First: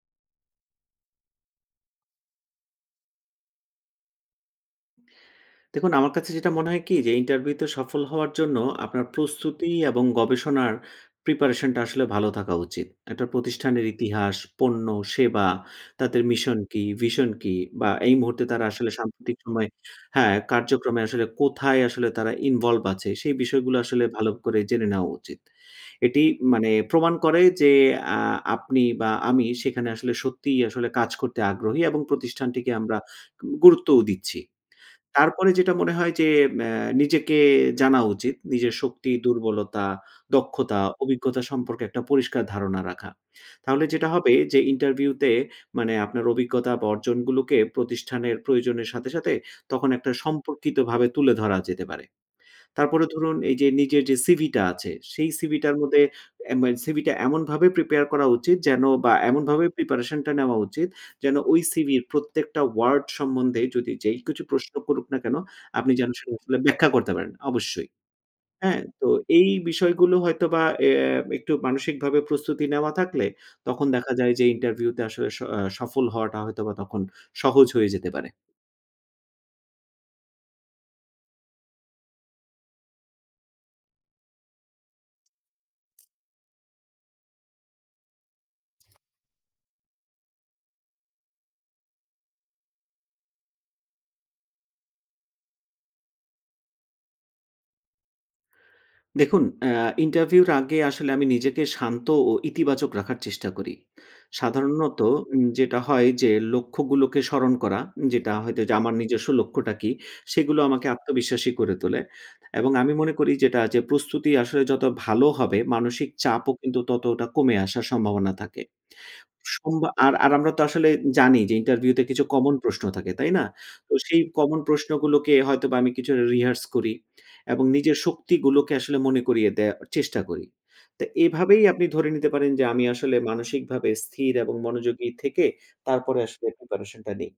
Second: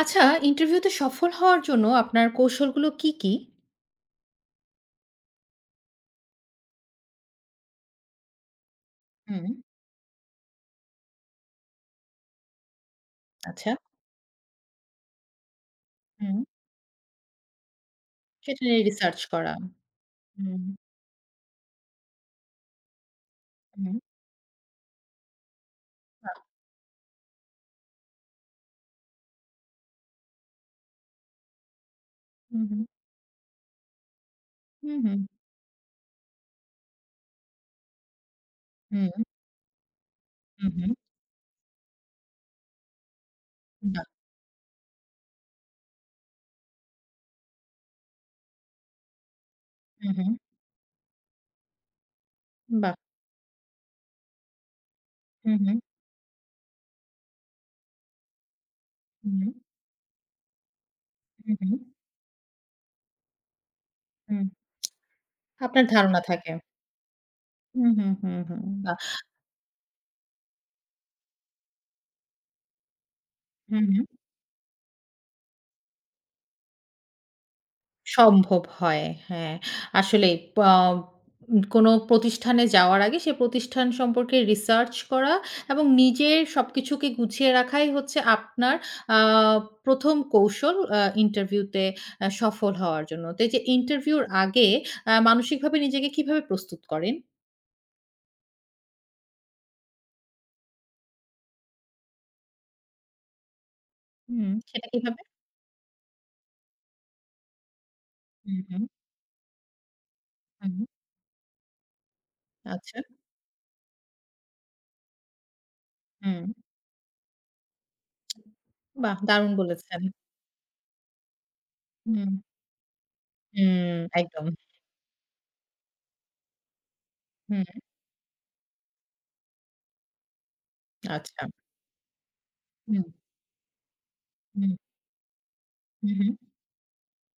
আচ্ছা, ইন্টারভিউতে সফল হওয়ার জন্য আপনার কৌশলগুলো কি, কি? দেখুন, আমার কাছে যেটা মনে হয় কি যে ইন্টারভিউতে সফল হওয়ার জন্য আপনার হুম, প্রস্তুতি এবং গবেষণার প্রিপারেশনটা আসলে ভালো থাকা উচিত। একটা আচ্ছা। প্রতিষ্ঠানের ইতিহাস, পণ্য, সেবা, তাদের হুম। মিশন কি, ভিশন কি বা এই মুহূর্তে সেটা তারা নিয়ে আসলে রিসার্চ সাম্প্রতিক করা। সময়ে, হ্যাঁ, হুম, কার্যক্রমে আসলে কোথায় আসলে তারা ইনভলভ আছে সেই বিষয়গুলো হুম, আসলে ভালো করে জেনে নেওয়া উচিত। এটি বাহ! মানে প্রমাণ করে যে আ আপনি বা আমি সেখানে আসলে সত্যিই আসলে কাজ করতে আগ্রহী এবং হুম, প্রতিষ্ঠানটিকে হুম, আমরা গুরুত্বও দিচ্ছি। হুম, হুম, তারপরে যেটা মনে হয় যে অ্যা নিজেকে জানা উচিত। নিজের শক্তি, হুম, দুর্বলতা, হুম, দক্ষতা, হুম, অভিজ্ঞতা সম্পর্কে একটা পরিষ্কার ধারণা রাখা। তাহলে বাহ! যেটা হবে যে ইন্টারভিউতে মানে আপনার অভিজ্ঞতা বা অর্জনগুলোকে প্রতিষ্ঠানের প্রয়োজনের সাথে তখন হুম, একটা হুম, সম্পর্কিতভাবে তুলে ধরা যেতে পারে। বাহ! তারপরে ধরুন এই যে নিজের যে সিভিটা আছে, সেই হুম, সিভিটার হুম, মধ্যে মানে সিভিটা এমনভাবে প্রিপেয়ার করা উচিত যেন, বা হুম, এমনভাবে প্রিপারেশনটা নেওয়া উচিত যেন হুম, ওই হুম, সিভির প্রত্যেকটা ওয়ার্ড সম্বন্ধে যদি যেই কিছু হুম। প্রশ্ন করুক না কেন, আপনার আপনি যেন ধারণা সেটা থাকে। আসলে ব্যাখ্যা করতে পারেন হুম, অবশ্যই। হুম, হুম, হুম। হ্যাঁ? বাহ! তো এই বিষয়গুলো হয়তোবা এ একটু মানসিকভাবে প্রস্তুতি নেওয়া থাকলে হুম, তখন হুম। দেখা যায় যে ইন্টারভিউতে আসলে স আ সফল হওয়াটা হয়তোবা তখন সহজ হয়ে যেতে পারে। সম্ভব হয়। হ্যাঁ, আসলেই পা উম কোনো প্রতিষ্ঠানে যাওয়ার আগে সে প্রতিষ্ঠান সম্পর্কে রিসার্চ করা এবং নিজের সবকিছুকে গুছিয়ে রাখাই হচ্ছে আপনার আ ১ম কৌশল ইন্টারভিউতে সফল হওয়ার জন্য। তো এই যে ইন্টারভিউর আগে মানসিকভাবে নিজেকে কিভাবে প্রস্তুত করেন? দেখুন, আ ইন্টারভিউর আগে আসলে আমি নিজেকে শান্ত ও ইতিবাচক রাখার চেষ্টা করি। হুম। সেটা সাধারণত কিভাবে? যেটা হয় যে লক্ষ্যগুলোকে স্মরণ করা, যেটা হুম, হয়তো যে হুম, আমার নিজস্ব লক্ষ্যটা কি, সেগুলো হুম। আমাকে আত্মবিশ্বাসী করে তোলে। এবং আমি আচ্ছা। মনে করি যেটা যে প্রস্তুতি আসলে যত ভালো হবে, মানসিক হুম। চাপও কিন্তু ততটা কমে আসার সম্ভাবনা থাকে। বাহ! দারুণ সম্বা বলেছেন। আর আর আমরা তো আসলে জানি যে ইন্টারভিউতে কিছু হুম। কমন প্রশ্ন থাকে, তাই না? হুম, তো সেই একদম। কমন প্রশ্নগুলোকে হয়তোবা আমি কিছু রিহার্স করি হুম, এবং নিজের শক্তিগুলোকে আসলে মনে করিয়ে দেওয়ার চেষ্টা করি। তো আচ্ছা। এভাবেই আপনি ধরে নিতে পারেন যে আমি হুম, আসলে মানসিকভাবে স্থির এবং হুম, মনোযোগী থেকে হুম, তারপরে হুম। আসলে প্রিপারেশনটা নেই।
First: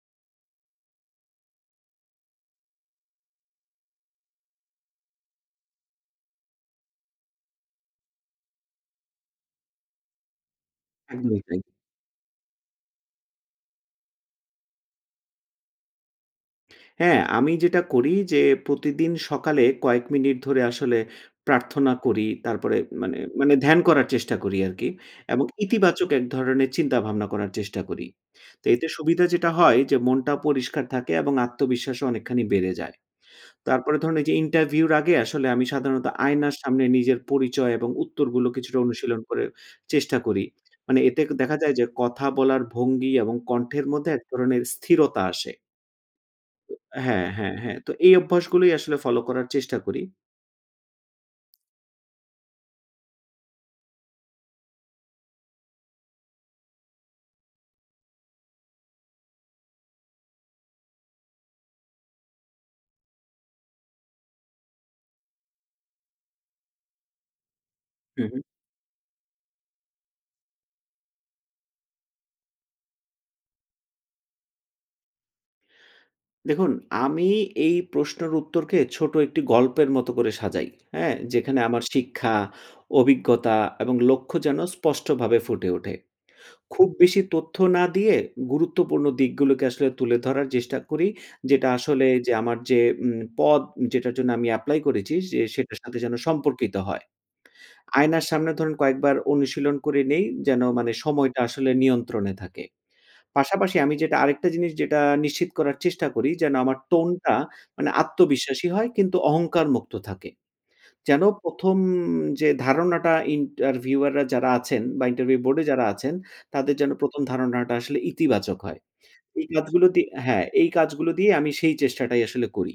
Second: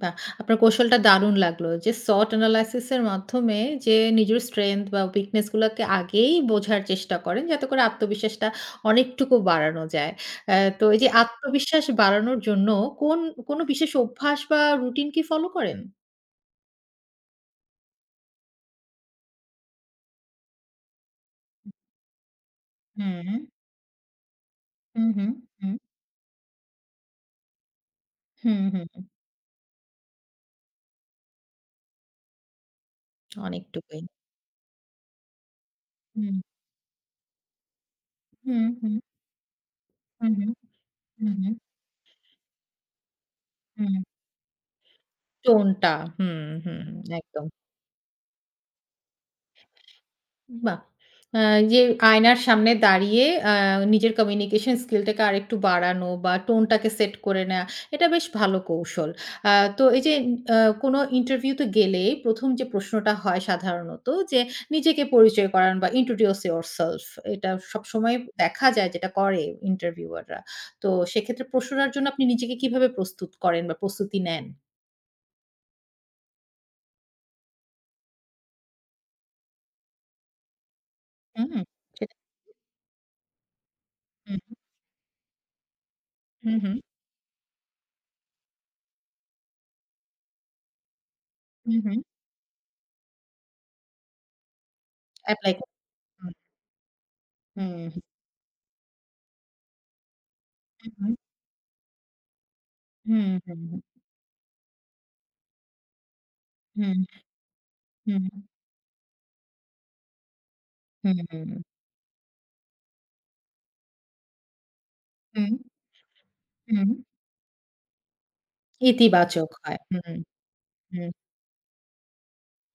বাহ! আপনার কৌশলটা দারুণ লাগলো। যে SWOT analysis এর মাধ্যমে যে নিজের strength বা weakness গুলাকে আগেই বোঝার চেষ্টা করেন যাতে করে আত্মবিশ্বাসটা অনেকটুকু বাড়ানো যায়। তো এই যে একদমই তাই। আত্মবিশ্বাস বাড়ানোর জন্য কোন কোন বিশেষ অভ্যাস বা রুটিন কি ফলো করেন? হ্যাঁ, আমি যেটা করি যে প্রতিদিন সকালে কয়েক মিনিট ধরে আসলে প্রার্থনা করি। তারপরে মানে, হুম, মানে ধ্যান করার চেষ্টা করি আরকি। হুম, হুম, এবং হুম, ইতিবাচক এক ধরনের চিন্তাভাবনা করার চেষ্টা করি। হুম, তো এতে হুম। সুবিধা যেটা হয় যে মনটা পরিষ্কার থাকে এবং আত্মবিশ্বাসও অনেকখানি বেড়ে যায়। তারপরে অনেকটুকুই। ধরুন এই যে ইন্টারভিউর আগে আসলে আমি সাধারণত হুম, আয়নার সামনে নিজের পরিচয় এবং উত্তরগুলো হুম, কিছুটা হুম, অনুশীলন করে চেষ্টা হুম, করি। হুম, মানে এতে হুম, দেখা যায় যে কথা বলার ভঙ্গি এবং কণ্ঠের হুম। মধ্যে এক ধরনের স্থিরতা আসে। টোনটা। হুম, হুম, হুম, হ্যাঁ, একদম। হ্যাঁ, হ্যাঁ। তো এই অভ্যাসগুলোই আসলে ফলো করার চেষ্টা করি। বাহ! আ যে আয়নার সামনে দাঁড়িয়ে আ নিজের কমিউনিকেশন স্কিলটাকে আরেকটু বাড়ানো বা টোনটাকে সেট করে নেয়া, এটা বেশ ভালো কৌশল। আ তো এই যে আ কোনো ইন্টারভিউতে গেলে ১ম যে প্রশ্নটা হয় সাধারণত যে, নিজেকে পরিচয় করান বা introduce yourself এটা সবসময় হু, হু। দেখা যায় যেটা করে ইন্টারভিউয়াররা। তো সেক্ষেত্রে প্রশ্নটার জন্য আপনি নিজেকে কিভাবে প্রস্তুত করেন বা প্রস্তুতি নেন? দেখুন, আমি এই প্রশ্নের উত্তরকে ছোট একটি গল্পের মতো করে সাজাই। হ্যাঁ? হুম, যেখানে আমার সেটা শিক্ষা, অভিজ্ঞতা এবং লক্ষ্য হুম, যেন স্পষ্টভাবে ফুটে ওঠে। হুম, খুব বেশি তথ্য না দিয়ে গুরুত্বপূর্ণ দিকগুলোকে আসলে তুলে ধরার চেষ্টা করি। যেটা হুম, হুম, আসলে যে আমার যে পদ যেটার জন্য আমি এপ্লাই করেছি যে অ্যাপ্লাই হুম, এপ্লাই করে। সেটার সাথে যেন সম্পর্কিত হয়। হুম, হুম, হুম, হুম, আয়নার সামনে ধরুন কয়েকবার অনুশীলন করে নেই যেন হুম, মানে হুম। সময়টা আসলে নিয়ন্ত্রণে থাকে। হুম, হুম। পাশাপাশি আমি যেটা আরেকটা জিনিস যেটা নিশ্চিত করার চেষ্টা করি যেন আমার হুম, টোনটা মানে হুম, আত্মবিশ্বাসী হয় কিন্তু অহংকার মুক্ত থাকে। হুম, যেন হুম, ১ম যে ধারণাটা ইন্টারভিউয়াররা যারা আছেন বা ইন্টারভিউ বোর্ডে যারা আছেন তাদের হুম। যেন ১ম ধারণাটা আসলে ইতিবাচক হয়। এই ইতিবাচক হয়। কাজগুলো দিয়ে হুম, হ্যাঁ, এই হুম। কাজগুলো দিয়ে আমি সেই চেষ্টাটাই আসলে করি।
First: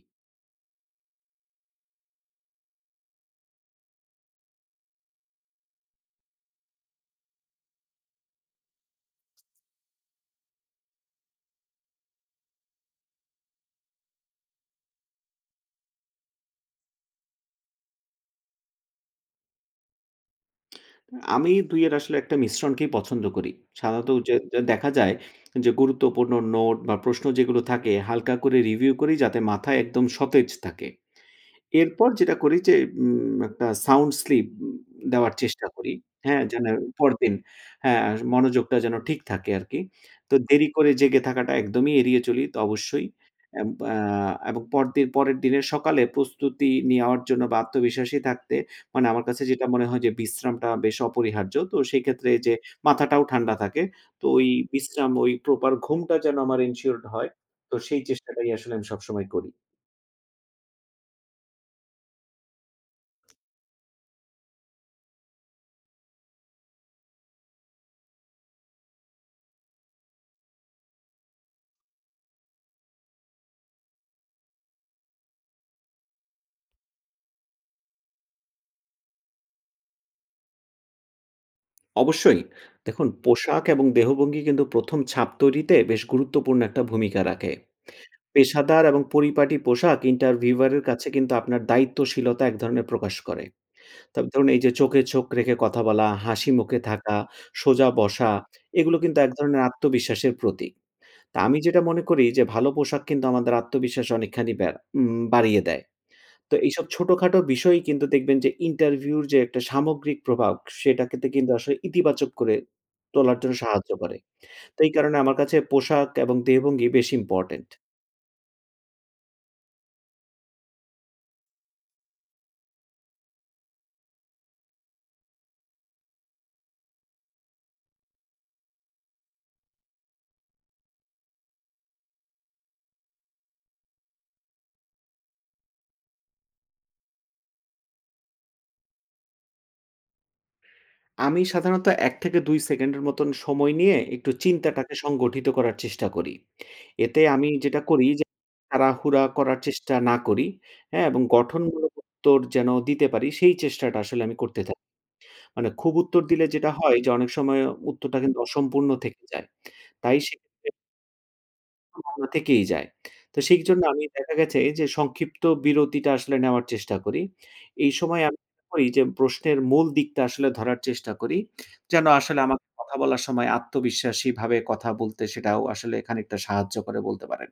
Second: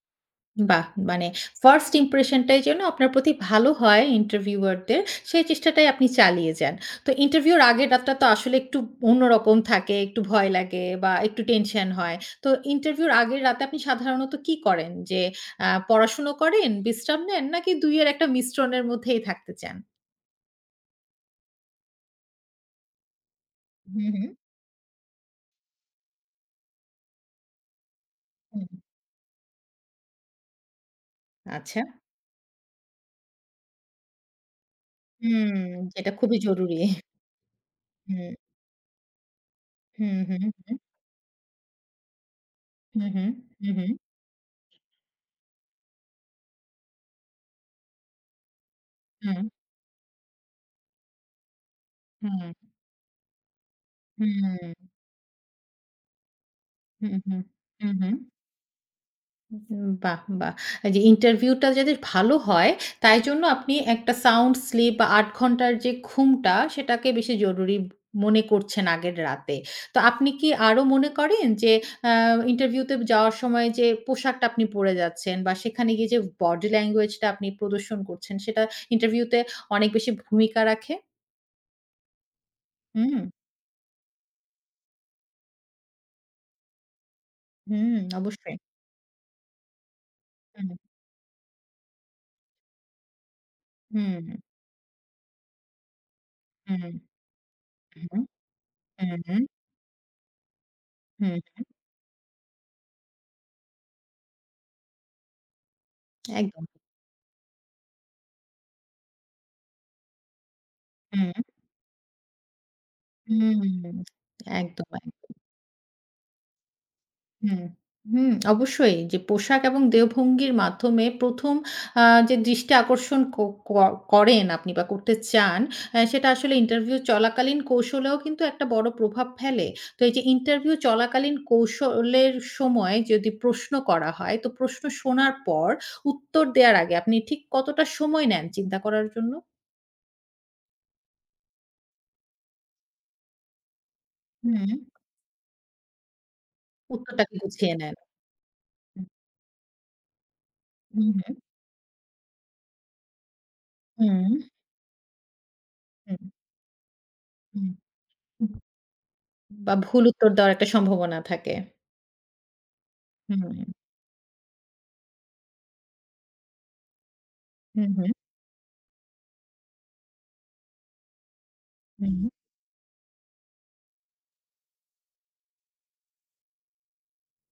বাহ! মানে ফার্স্ট ইমপ্রেশন টাই যেন আপনার প্রতি ভালো হয় ইন্টারভিউয়ার দের, সেই চেষ্টাটাই আপনি চালিয়ে যান। তো ইন্টারভিউ এর আগের রাতটা তো আসলে একটু অন্যরকম থাকে, একটু ভয় লাগে বা একটু টেনশন হয়। তো ইন্টারভিউ এর আগের রাতে আপনি সাধারণত কি করেন? যে পড়াশুনো করেন, বিশ্রাম নেন নাকি ২ এর একটা মিশ্রণের মধ্যেই থাকতে চান? আমি ২ এর আসলে একটা মিশ্রণকেই পছন্দ করি। হুম, সাধারণত হুম, যে যে দেখা যায় যে গুরুত্বপূর্ণ নোট বা প্রশ্ন যেগুলো থাকে হালকা করে হুম। রিভিউ করি যাতে মাথায় একদম সতেজ থাকে। আচ্ছা। এরপর যেটা করি যে একটা সাউন্ড স্লিপ দেওয়ার হুম, চেষ্টা করি। যেটা খুবই হ্যাঁ, যেন জরুরি। পরদিন, হ্যাঁ, হুম। মনোযোগটা যেন ঠিক থাকে আরকি। হুম, তো হুম, দেরি হুম। করে জেগে থাকাটা একদমই এড়িয়ে চলি তো হু, অবশ্যই। হু, হু, এব হু। আ এবং পরদিন পরের দিনের সকালে প্রস্তুতি নেওয়ার জন্য বা আত্মবিশ্বাসী থাকতে মানে আমার কাছে হুম, যেটা মনে হয় যে বিশ্রামটা বেশ অপরিহার্য। তো সেক্ষেত্রে হুম, যে মাথাটাও ঠান্ডা থাকে। তো ওই হুম, বিশ্রাম ওই প্রপার ঘুমটা যেন আমার এনশিওরড হুম, হয়। হুম, তো হুম, সেই হুম। চেষ্টাটাই আসলে আমি সবসময় করি। বাহ! বাহ! যে ইন্টারভিউটা যাতে ভালো হয়, তাই জন্য আপনি একটা সাউন্ড স্লিপ বা ৮ ঘন্টার যে ঘুমটা, সেটাকে বেশি জরুরি মনে করছেন আগের রাতে। তো আপনি কি আরো মনে করেন যে আ ইন্টারভিউতে যাওয়ার সময় যে পোশাকটা আপনি পরে যাচ্ছেন বা সেখানে গিয়ে যে বডি ল্যাঙ্গুয়েজটা আপনি প্রদর্শন করছেন, সেটা ইন্টারভিউতে অনেক বেশি ভূমিকা রাখে? অবশ্যই। দেখুন, হুম, পোশাক এবং দেহভঙ্গি কিন্তু ১ম ছাপ তৈরিতে বেশ গুরুত্বপূর্ণ একটা ভূমিকা রাখে। হুম, অবশ্যই। পেশাদার এবং পরিপাটি পোশাক হুম। ইন্টারভিউয়ারের কাছে কিন্তু আপনার দায়িত্বশীলতা এক ধরনের প্রকাশ করে। হুম, তবে ধরুন এই যে চোখে চোখ রেখে কথা বলা, হাসি মুখে হুম, থাকা, সোজা হুম, হুম, বসা, এগুলো কিন্তু এক হুম, ধরনের আত্মবিশ্বাসের প্রতীক। তা হুম, আমি যেটা মনে করি যে ভালো পোশাক কিন্তু আমাদের আত্মবিশ্বাস অনেকখানি বেড়া উম বাড়িয়ে দেয়। তো একদম। এইসব ছোটখাটো বিষয়ই কিন্তু দেখবেন যে ইন্টারভিউর যে একটা সামগ্রিক প্রভাব সেটাকেতে হুম, কিন্তু আসলে ইতিবাচক করে তোলার জন্য হুম, সাহায্য করে। তো একদম, এই কারণে আমার কাছে পোশাক এবং দেহভঙ্গি বেশ হুম, ইম্পোর্টেন্ট। হুম, অবশ্যই যে পোশাক এবং দেহভঙ্গির মাধ্যমে ১ম আ যে দৃষ্টি আকর্ষণ ক ক করেন আপনি বা করতে চান, সেটা আসলে ইন্টারভিউ চলাকালীন কৌশলেও কিন্তু একটা বড় প্রভাব ফেলে। তো এই যে ইন্টারভিউ চলাকালীন কৌশলের সময় যদি প্রশ্ন করা হয়, তো প্রশ্ন শোনার পর উত্তর দেওয়ার আগে আপনি ঠিক কতটা সময় নেন চিন্তা করার জন্য? আমি সাধারণত ১-২ সেকেন্ডের মতন সময় নিয়ে একটু হুম। চিন্তাটাকে সংগঠিত করার চেষ্টা করি। এতে উত্তরটাকে আমি গুছিয়ে যেটা নেন। করি যে হুম। তাড়াহুড়া করার চেষ্টা না করি, হ্যাঁ? হুম, এবং হুম, গঠনমূলক উত্তর যেন দিতে পারি সেই চেষ্টাটা আসলে আমি করতে মানে খুব হুম, উত্তর দিলে যেটা হয় যে অনেক সময় হুম, উত্তরটা কিন্তু হুম। অসম্পূর্ণ থেকে যায়। বা ভুল তাই উত্তর দেওয়ার একটা সেক্ষেত্রে সম্ভাবনা থাকে। সম্ভাবনা থেকেই যায়। তো হুম, হুম, সেইজন্য আমি দেখা গেছে যে সংক্ষিপ্ত বিরতিটা আসলে নেওয়ার চেষ্টা করি। হুম, এই হুম। সময় আমি যেটা করি যে প্রশ্নের মূল দিকটা আসলে ধরার চেষ্টা করি। যেন আসলে আমাকে কথা বলার সময় আত্মবিশ্বাসীভাবে কথা বলতে সেটাও আসলে খানিকটা সাহায্য করে বলতে পারেন।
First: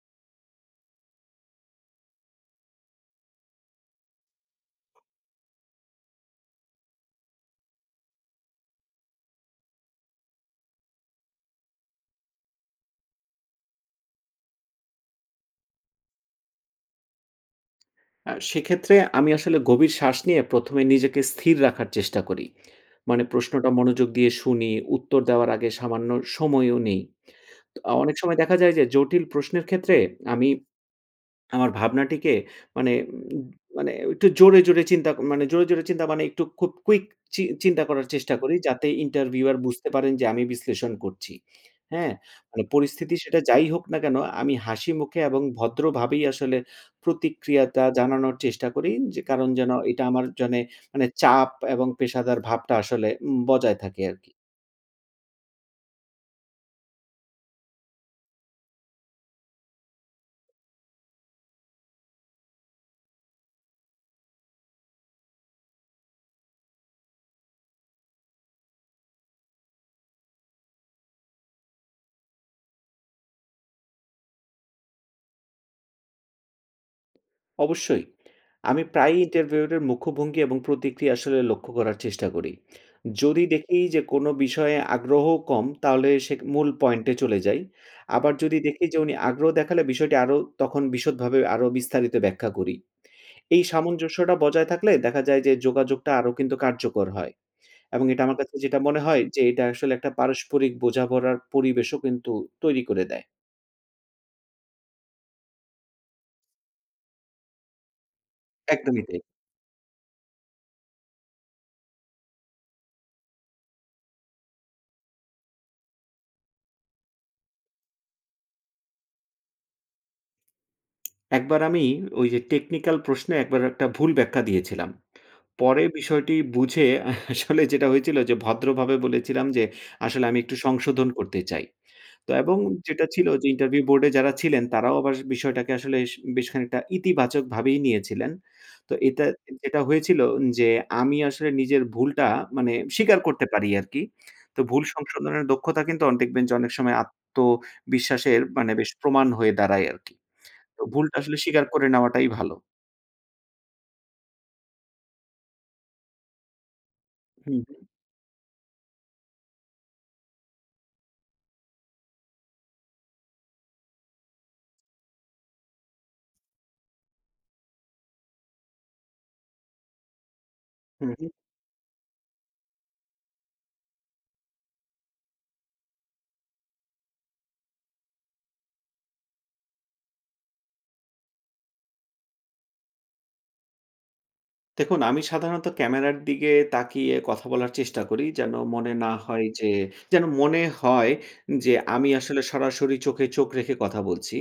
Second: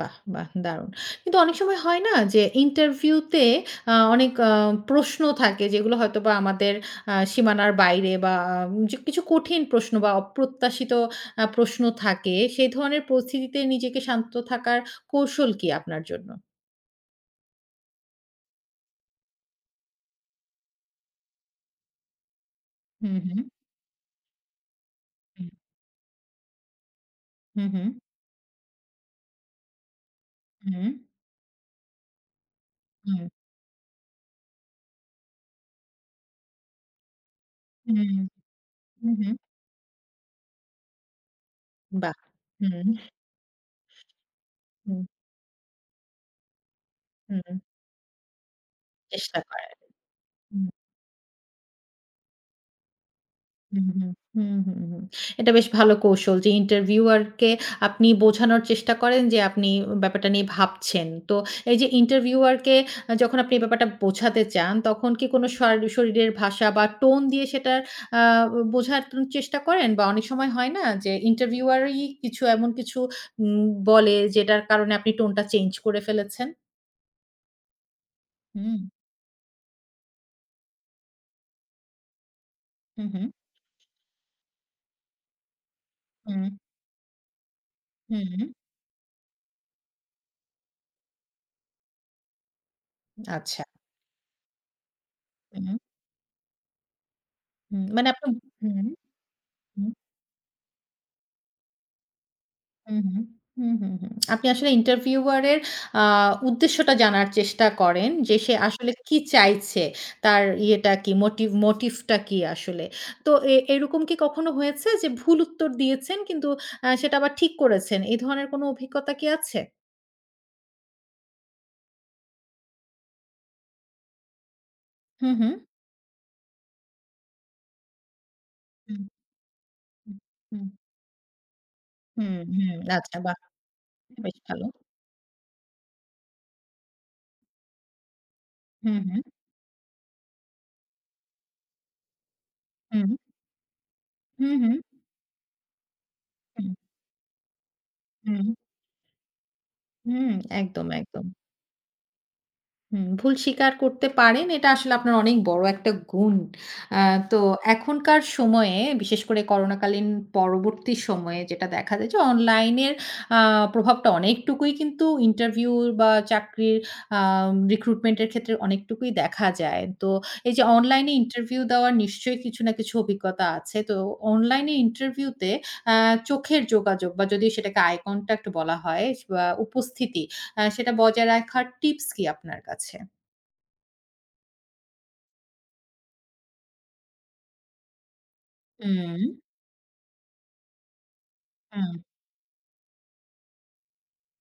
বাহ! বাহ! দারুণ। কিন্তু অনেক সময় হয় না যে ইন্টারভিউতে অনেক প্রশ্ন থাকে যেগুলো হয়তোবা আমাদের সীমানার বাইরে বা যে কিছু কঠিন প্রশ্ন বা অপ্রত্যাশিত প্রশ্ন থাকে। সেই ধরনের পরিস্থিতিতে নিজেকে শান্ত থাকার কৌশল কি আপনার জন্য? সেক্ষেত্রে আমি আসলে গভীর শ্বাস নিয়ে ১ম এ নিজেকে স্থির রাখার চেষ্টা করি। হুম, মানে হুম, প্রশ্নটা মনোযোগ দিয়ে শুনি, উত্তর হুম, দেওয়ার আগে সামান্য সময়ও নেই। হুম, হুম, অনেক সময় দেখা যায় যে জটিল প্রশ্নের ক্ষেত্রে আমি হুম, আমার ভাবনাটিকে মানে হুম, উম মানে একটু জোরে, জোরে চিন্তা মানে একটু খুব কুইক চিন্তা করার চেষ্টা করি যাতে হুম, হুম। ইন্টারভিউয়ার বুঝতে পারেন যে আমি বিশ্লেষণ করছি। হ্যাঁ? বাহ! মানে হুম, পরিস্থিতি সেটা যাই হোক না কেন আমি হাসি হুম, মুখে এবং ভদ্রভাবেই আসলে হুম, প্রতিক্রিয়াটা জানানোর চেষ্টা করি। যে চেষ্টা কারণ করার। যেন এটা আমার জন্যে হুম, মানে চাপ এবং পেশাদার ভাবটা আসলে বজায় হুম, থাকে হুম, আরকি। হুম, হুম, হুম। এটা বেশ ভালো কৌশল যে ইন্টারভিউয়ারকে আপনি বোঝানোর চেষ্টা করেন যে আপনি ব্যাপারটা নিয়ে ভাবছেন। তো এই যে ইন্টারভিউয়ারকে যখন আপনি ব্যাপারটা বোঝাতে চান তখন কি কোনো শরীরের ভাষা বা টোন দিয়ে সেটার আ বোঝার চেষ্টা করেন? বা অনেক সময় হয় না যে ইন্টারভিউয়ারই কিছু এমন কিছু উম বলে যেটার কারণে আপনি টোনটা চেঞ্জ করে ফেলেছেন? অবশ্যই। হুম, আমি প্রায়ই ইন্টারভিউয়ের মুখভঙ্গি এবং প্রতিক্রিয়া আসলে লক্ষ্য করার চেষ্টা করি। হুম, হুম, যদি দেখি যে কোনো বিষয়ে আগ্রহ কম তাহলে সে মূল পয়েন্টে চলে যাই। হুম, আবার হুম, যদি দেখি যে উনি আগ্রহ দেখালে বিষয়টি আরো তখন বিশদভাবে আরো বিস্তারিত ব্যাখ্যা করি। আচ্ছা। এই সামঞ্জস্যটা বজায় থাকলে দেখা যায় যে হুম, যোগাযোগটা আরো কিন্তু কার্যকর হয়। হুম। এবং মানে এটা আপনি আমার কাছে হুম, যেটা হুম, মনে হয় যে এটা হুম, আসলে একটা পারস্পরিক বোঝাপড়ার পরিবেশও কিন্তু তৈরি হুম, করে দেয়। হুম, হুম, হুম। আপনি আসলে ইন্টারভিউয়ারের আ উদ্দেশ্যটা জানার চেষ্টা করেন যে সে আসলে একদমই কি তাই। চাইছে? তার ইয়েটা কি? মোটিভটা কি আসলে? তো এরকম কি কখনো হয়েছে যে ভুল উত্তর দিয়েছেন কিন্তু সেটা আবার ঠিক করেছেন? এই ধরনের কোনো অভিজ্ঞতা কি আছে? একবার আমি ওই যে টেকনিক্যাল প্রশ্নে একবার একটা ভুল ব্যাখ্যা দিয়েছিলাম। হুম, হুম, পরে বিষয়টি বুঝে আসলে যেটা হয়েছিল যে ভদ্রভাবে হুম, বলেছিলাম যে হুম, আসলে আমি একটু হুম, সংশোধন করতে চাই। তো হুম, এবং হুম। যেটা আচ্ছা ছিল বাহ! যে ইন্টারভিউ বোর্ডে যারা বেশ ছিলেন ভালো। তারাও আবার বিষয়টাকে আসলে স বেশ খানিকটা ইতিবাচকভাবেই নিয়েছিলেন। তো হুম, হুম, এটা যেটা হয়েছিল যে আমি আসলে নিজের ভুলটা মানে হুম, স্বীকার করতে পারি আরকি। হুম, তো হুম, ভুল সংশোধনের দক্ষতা কিন্তু দেখবেন যে হুম, অনেক সময় আত্মবিশ্বাসের হুম, মানে বেশ প্রমাণ হয়ে দাঁড়ায় আরকি। হুম, তো একদম, ভুলটা একদম। আসলে স্বীকার করে নেওয়াটাই ভালো। হুম, ভুল স্বীকার করতে পারেন। এটা আসলে আপনার অনেক বড় একটা গুণ। আ তো হুম, হুম। এখনকার সময়ে বিশেষ করে করোনাকালীন পরবর্তী সময়ে যেটা দেখা যায় যে অনলাইনের আ প্রভাবটা অনেকটুকুই কিন্তু ইন্টারভিউ বা চাকরির রিক্রুটমেন্ট এর ক্ষেত্রে অনেকটুকুই দেখা যায়। তো এই যে হুম, অনলাইনে হুম। ইন্টারভিউ দেওয়ার নিশ্চয়ই কিছু না কিছু অভিজ্ঞতা আছে। তো অনলাইনে ইন্টারভিউতে আ চোখের যোগাযোগ বা যদি সেটাকে আই কনট্যাক্ট বলা হয় বা উপস্থিতি হ্যাঁ, সেটা বজায় রাখার টিপস কি আপনার কাছে? দেখুন, আমি সাধারণত ক্যামেরার দিকে তাকিয়ে কথা বলার চেষ্টা করি হুম, যেন মনে হয় যে হুম, আমি আসলে সরাসরি চোখে চোখ রেখে কথা বলছি।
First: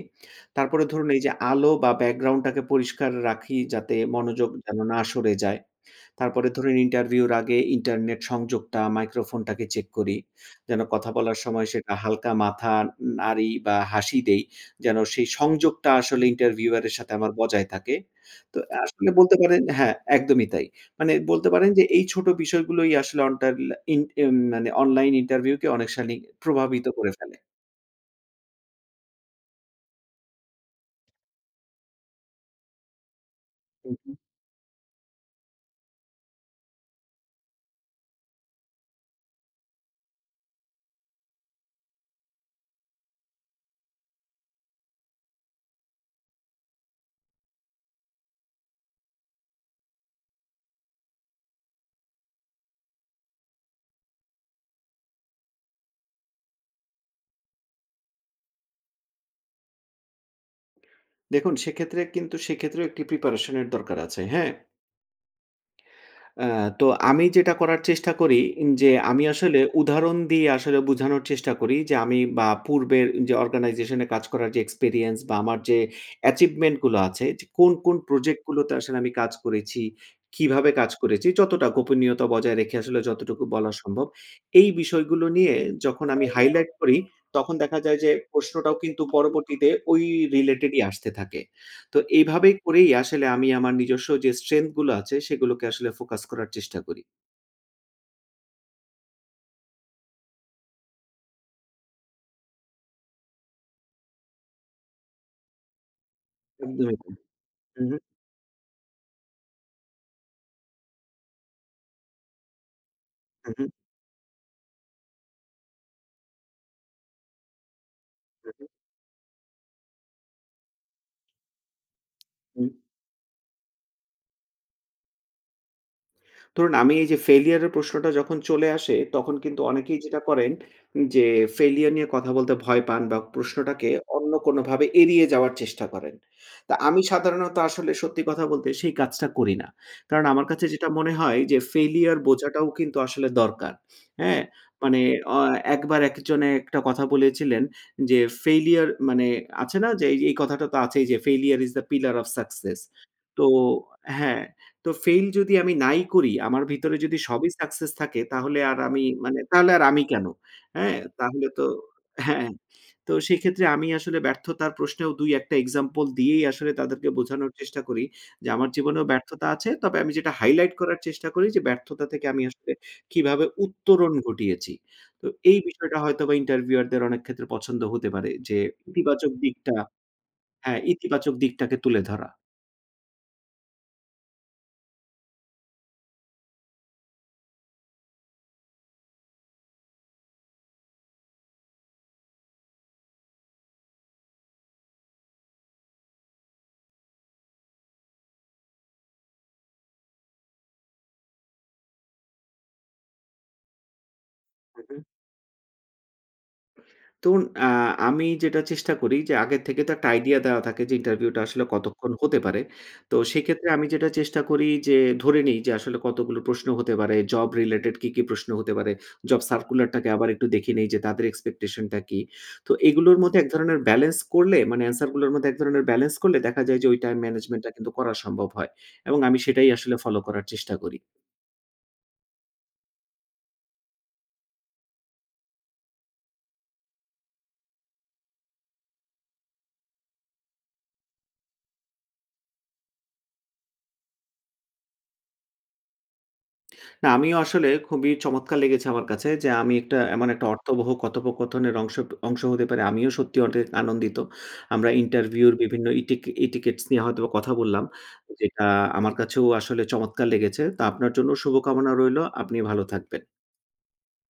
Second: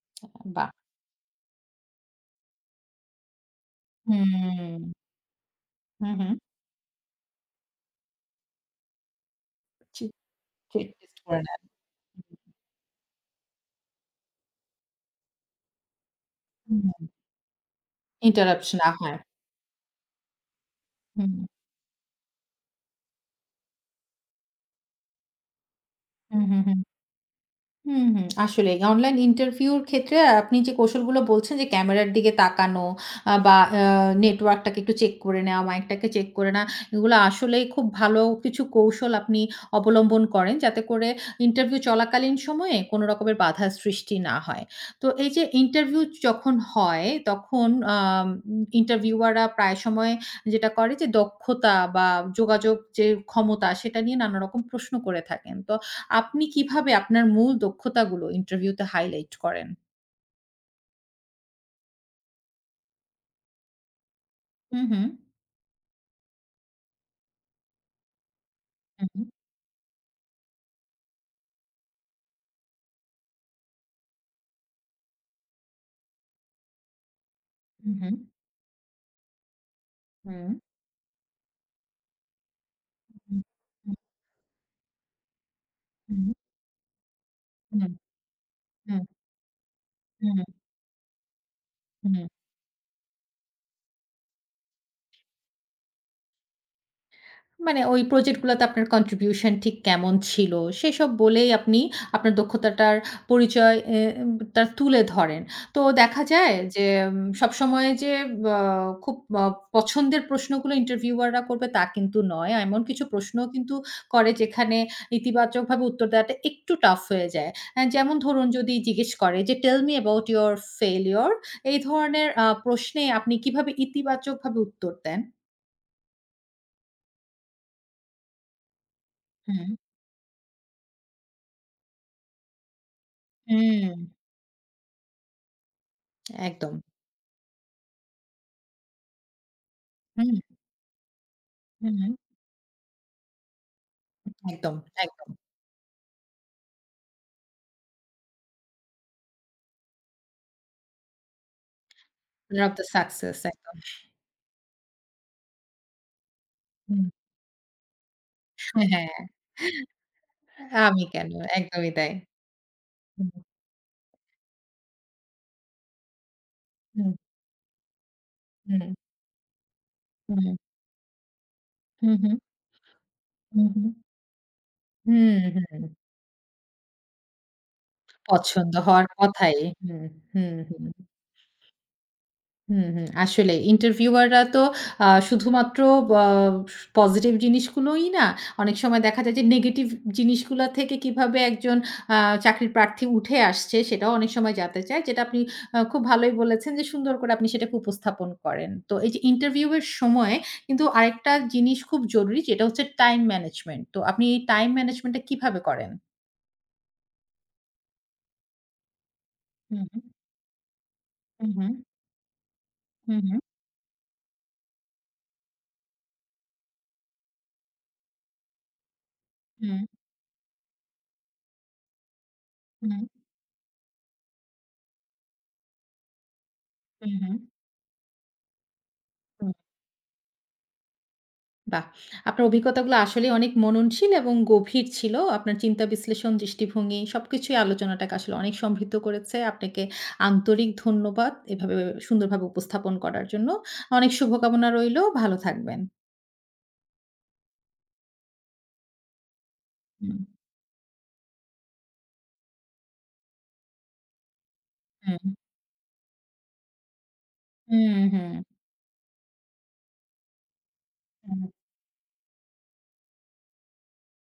বাহ! তারপরে ধরুন এই যে আলো বা ব্যাকগ্রাউন্ডটাকে পরিষ্কার রাখি যাতে মনোযোগ যেন হুম, না সরে যায়। হুম, হুম। তারপরে ধরুন ইন্টারভিউর আগে ইন্টারনেট সংযোগটা, মাইক্রোফোনটাকে চেক ঠিক, করি। যেন ঠিক, কথা টেস্ট বলার করে নেন। সময় সেটা হালকা মাথা নাড়ি বা হাসি দেই। যেন সেই সংযোগটা আসলে ইন্টারভিউয়ার এর হুম, সাথে আমার বজায় থাকে। তো ইন্টারাপ্ট না আসলে হয়। বলতে পারেন, হ্যাঁ, একদমই তাই। মানে হুম, বলতে পারেন যে এই ছোট বিষয়গুলোই আসলে অন্টার ইন এম মানে অনলাইন ইন্টারভিউকে অনেক শালি হুম, হুম, হুম। প্রভাবিত করে ফেলে। হুম, হুম। আসলেই অনলাইন ইন্টারভিউর ক্ষেত্রে আপনি যে কৌশলগুলো বলছেন যে ক্যামেরার দিকে তাকানো বা হু, হু। নেটওয়ার্কটাকে একটু চেক করে নেওয়া, মাইকটাকে চেক করে নেওয়া, এগুলো আসলেই খুব ভালো কিছু কৌশল আপনি অবলম্বন করেন যাতে করে ইন্টারভিউ চলাকালীন সময়ে কোনো রকমের বাধার সৃষ্টি না হয়। তো এই যে ইন্টারভিউ যখন হয় তখন আম ইন্টারভিউয়াররা প্রায় সময় যেটা করে যে দক্ষতা বা যোগাযোগ যে ক্ষমতা সেটা নিয়ে নানা রকম প্রশ্ন করে থাকেন। তো আপনি কিভাবে আপনার মূল দক্ষতাগুলো ইন্টারভিউতে হাইলাইট করেন? দেখুন, সেক্ষেত্রে কিন্তু সেক্ষেত্রেও একটি প্রিপারেশন এর দরকার আছে, হ্যাঁ? হু, হু। আ তো আমি যেটা করার চেষ্টা করি যে হু, হু, আমি আসলে উদাহরণ দিয়ে আসলে বুঝানোর চেষ্টা করি যে আমি বা পূর্বের যে অর্গানাইজেশনে কাজ করার যে এক্সপেরিয়েন্স বা আমার যে অ্যাচিভমেন্ট গুলো আছে যে কোন, কোন হু, প্রজেক্ট গুলোতে আসলে আমি কাজ করেছি, হু, কিভাবে কাজ করেছি যতটা গোপনীয়তা বজায় রেখে আসলে হু, যতটুকু বলা হু, সম্ভব। এই বিষয়গুলো নিয়ে যখন আমি হু, হাইলাইট করি তখন হু, দেখা যায় যে প্রশ্নটাও হু, কিন্তু পরবর্তীতে ওই হু, রিলেটেডই আসতে থাকে। তো হু, হু। এইভাবেই করেই আসলে আমি আমার নিজস্ব যে স্ট্রেংথ গুলো আছে সেগুলোকে আসলে ফোকাস করার চেষ্টা করি। মানে ওই প্রজেক্ট গুলাতে আপনার কন্ট্রিবিউশন ঠিক কেমন ছিল, সেসব বলেই আপনি আপনার দক্ষতাটার পরিচয় এ টা তুলে ধরেন। তো দেখা যায় যে একদমই তাই। হু, সবসময় হু, যে আ খুব আ পছন্দের প্রশ্নগুলো ইন্টারভিউয়াররা করবে তা কিন্তু নয়। এমন কিছু প্রশ্নও হু, কিন্তু করে যেখানে ইতিবাচকভাবে উত্তর দেওয়াটা একটু টাফ হয়ে যায়। যেমন ধরুন হু, হু, যদি জিজ্ঞেস করে যে, "tell me about your failure" এই ধরনের হু। প্রশ্নে আপনি কিভাবে ইতিবাচকভাবে উত্তর দেন? ধরুন, আমি এই যে ফেইলিউর এর প্রশ্নটা যখন চলে আসে, তখন কিন্তু হুম, অনেকেই যেটা করেন যে ফেইলিউর নিয়ে কথা বলতে ভয় পান বা প্রশ্নটাকে হুম, অন্য কোনোভাবে এড়িয়ে যাওয়ার চেষ্টা করেন। একদম। তা আমি সাধারণত আসলে সত্যি কথা বলতে সেই কাজটা করি না। কারণ হুম, আমার কাছে যেটা মনে হয় যে হুম, হুম। ফেইলিউর বোঝাটাও কিন্তু আসলে দরকার। হ্যাঁ? একদম, মানে একদম। অ একবার একজনে একটা কথা বলেছিলেন যে ফেইলিউর মানে আছে না যে এই এই কথাটা তো আছেই যে "failure is the pillar of winner of success". the success তো একদম। হ্যাঁ। তো ফেইল যদি আমি নাই করি, আমার ভিতরে হুম, যদি সবই সাকসেস থাকে তাহলে আর হ্যাঁ, আমি হ্যাঁ। মানে তাহলে আর আমি কেন? হ্যাঁ? আমি কেন? তাহলে তো একদমই তাই। হ্যাঁ, তো হুম, সেক্ষেত্রে আমি আসলে ব্যর্থতার প্রশ্নেও ২-১ টা এক্সাম্পল দিয়েই আসলে তাদেরকে হুম, বোঝানোর চেষ্টা করি যে আমার হুম, জীবনেও ব্যর্থতা আছে। তবে আমি যেটা হুম, হাইলাইট করার চেষ্টা করি যে ব্যর্থতা হুম, থেকে হুম, আমি আসলে কিভাবে হুম, উত্তরণ ঘটিয়েছি। হুম, তো এই হুম, হুম। বিষয়টা হয়তোবা ইন্টারভিউয়ার দের অনেক ক্ষেত্রে পছন্দ হতে পারে যে পছন্দ হওয়ার ইতিবাচক কথাই। দিকটা, হুম, হুম, হ্যাঁ, হুম। ইতিবাচক দিকটাকে তুলে ধরা। হুম, হুম। আসলে ইন্টারভিউয়াররা তো শুধুমাত্র বা পজিটিভ জিনিসগুলোই না, অনেক সময় দেখা যায় যে নেগেটিভ জিনিসগুলা থেকে কিভাবে একজন আ চাকরির প্রার্থী উঠে আসছে সেটাও অনেক সময় জানতে চায়। যেটা আপনি খুব ভালোই বলেছেন যে সুন্দর করে আপনি সেটাকে উপস্থাপন করেন। তো এই যে ইন্টারভিউ এর সময়ে কিন্তু আরেকটা জিনিস খুব জরুরি যেটা হচ্ছে টাইম ম্যানেজমেন্ট। তো আপনি এই টাইম ম্যানেজমেন্ট টা কিভাবে করেন? ধরুন, আ আমি যেটা চেষ্টা করি যে আগের থেকে হুম, তো একটা আইডিয়া দেওয়া থাকে যে ইন্টারভিউটা হুম, আসলে হুম, কতক্ষণ হতে পারে। তো হুম, হুম, সেক্ষেত্রে আমি যেটা চেষ্টা করি যে ধরে নিই যে আসলে কতগুলো প্রশ্ন হতে পারে, জব রিলেটেড কি, কি প্রশ্ন হতে পারে। জব হুম, সার্কুলারটাকে আবার একটু দেখে নেই যে তাদের এক্সপেকটেশন টা কি। তো হুম, এগুলোর মধ্যে এক ধরনের ব্যালেন্স করলে মানে অ্যান্সার গুলোর মধ্যে এক ধরনের ব্যালেন্স করলে দেখা যায় যে ওই হুম, টাইম হুম। ম্যানেজমেন্ট টা কিন্তু করা সম্ভব হয়। এবং আমি সেটাই আসলে ফলো করার চেষ্টা করি। বাহ! আপনার অভিজ্ঞতাগুলো আসলেই অনেক মননশীল এবং গভীর ছিল। আপনার চিন্তা বিশ্লেষণ, দৃষ্টিভঙ্গি সবকিছুই আলোচনাটাকে আসলে অনেক সমৃদ্ধ করেছে। আপনাকে আন্তরিক ধন্যবাদ এভাবে সুন্দরভাবে উপস্থাপন করার জন্য। অনেক শুভকামনা রইলো। ভালো থাকবেন। না, আমিও আসলে খুবই চমৎকার লেগেছে আমার কাছে যে আমি একটা, হুম। এমন একটা অর্থবহ কথোপকথনের অংশ অংশ হতে পারি। আমিও সত্যি অনেক আনন্দিত। আমরা ইন্টারভিউর বিভিন্ন ইটিকেটস নিয়ে হয়তোবা কথা বললাম। হুম, হুম, হুম, যেটা আমার কাছেও আসলে চমৎকার লেগেছে। তো আপনার জন্য হুম। শুভকামনা রইলো। আপনি ভালো থাকবেন।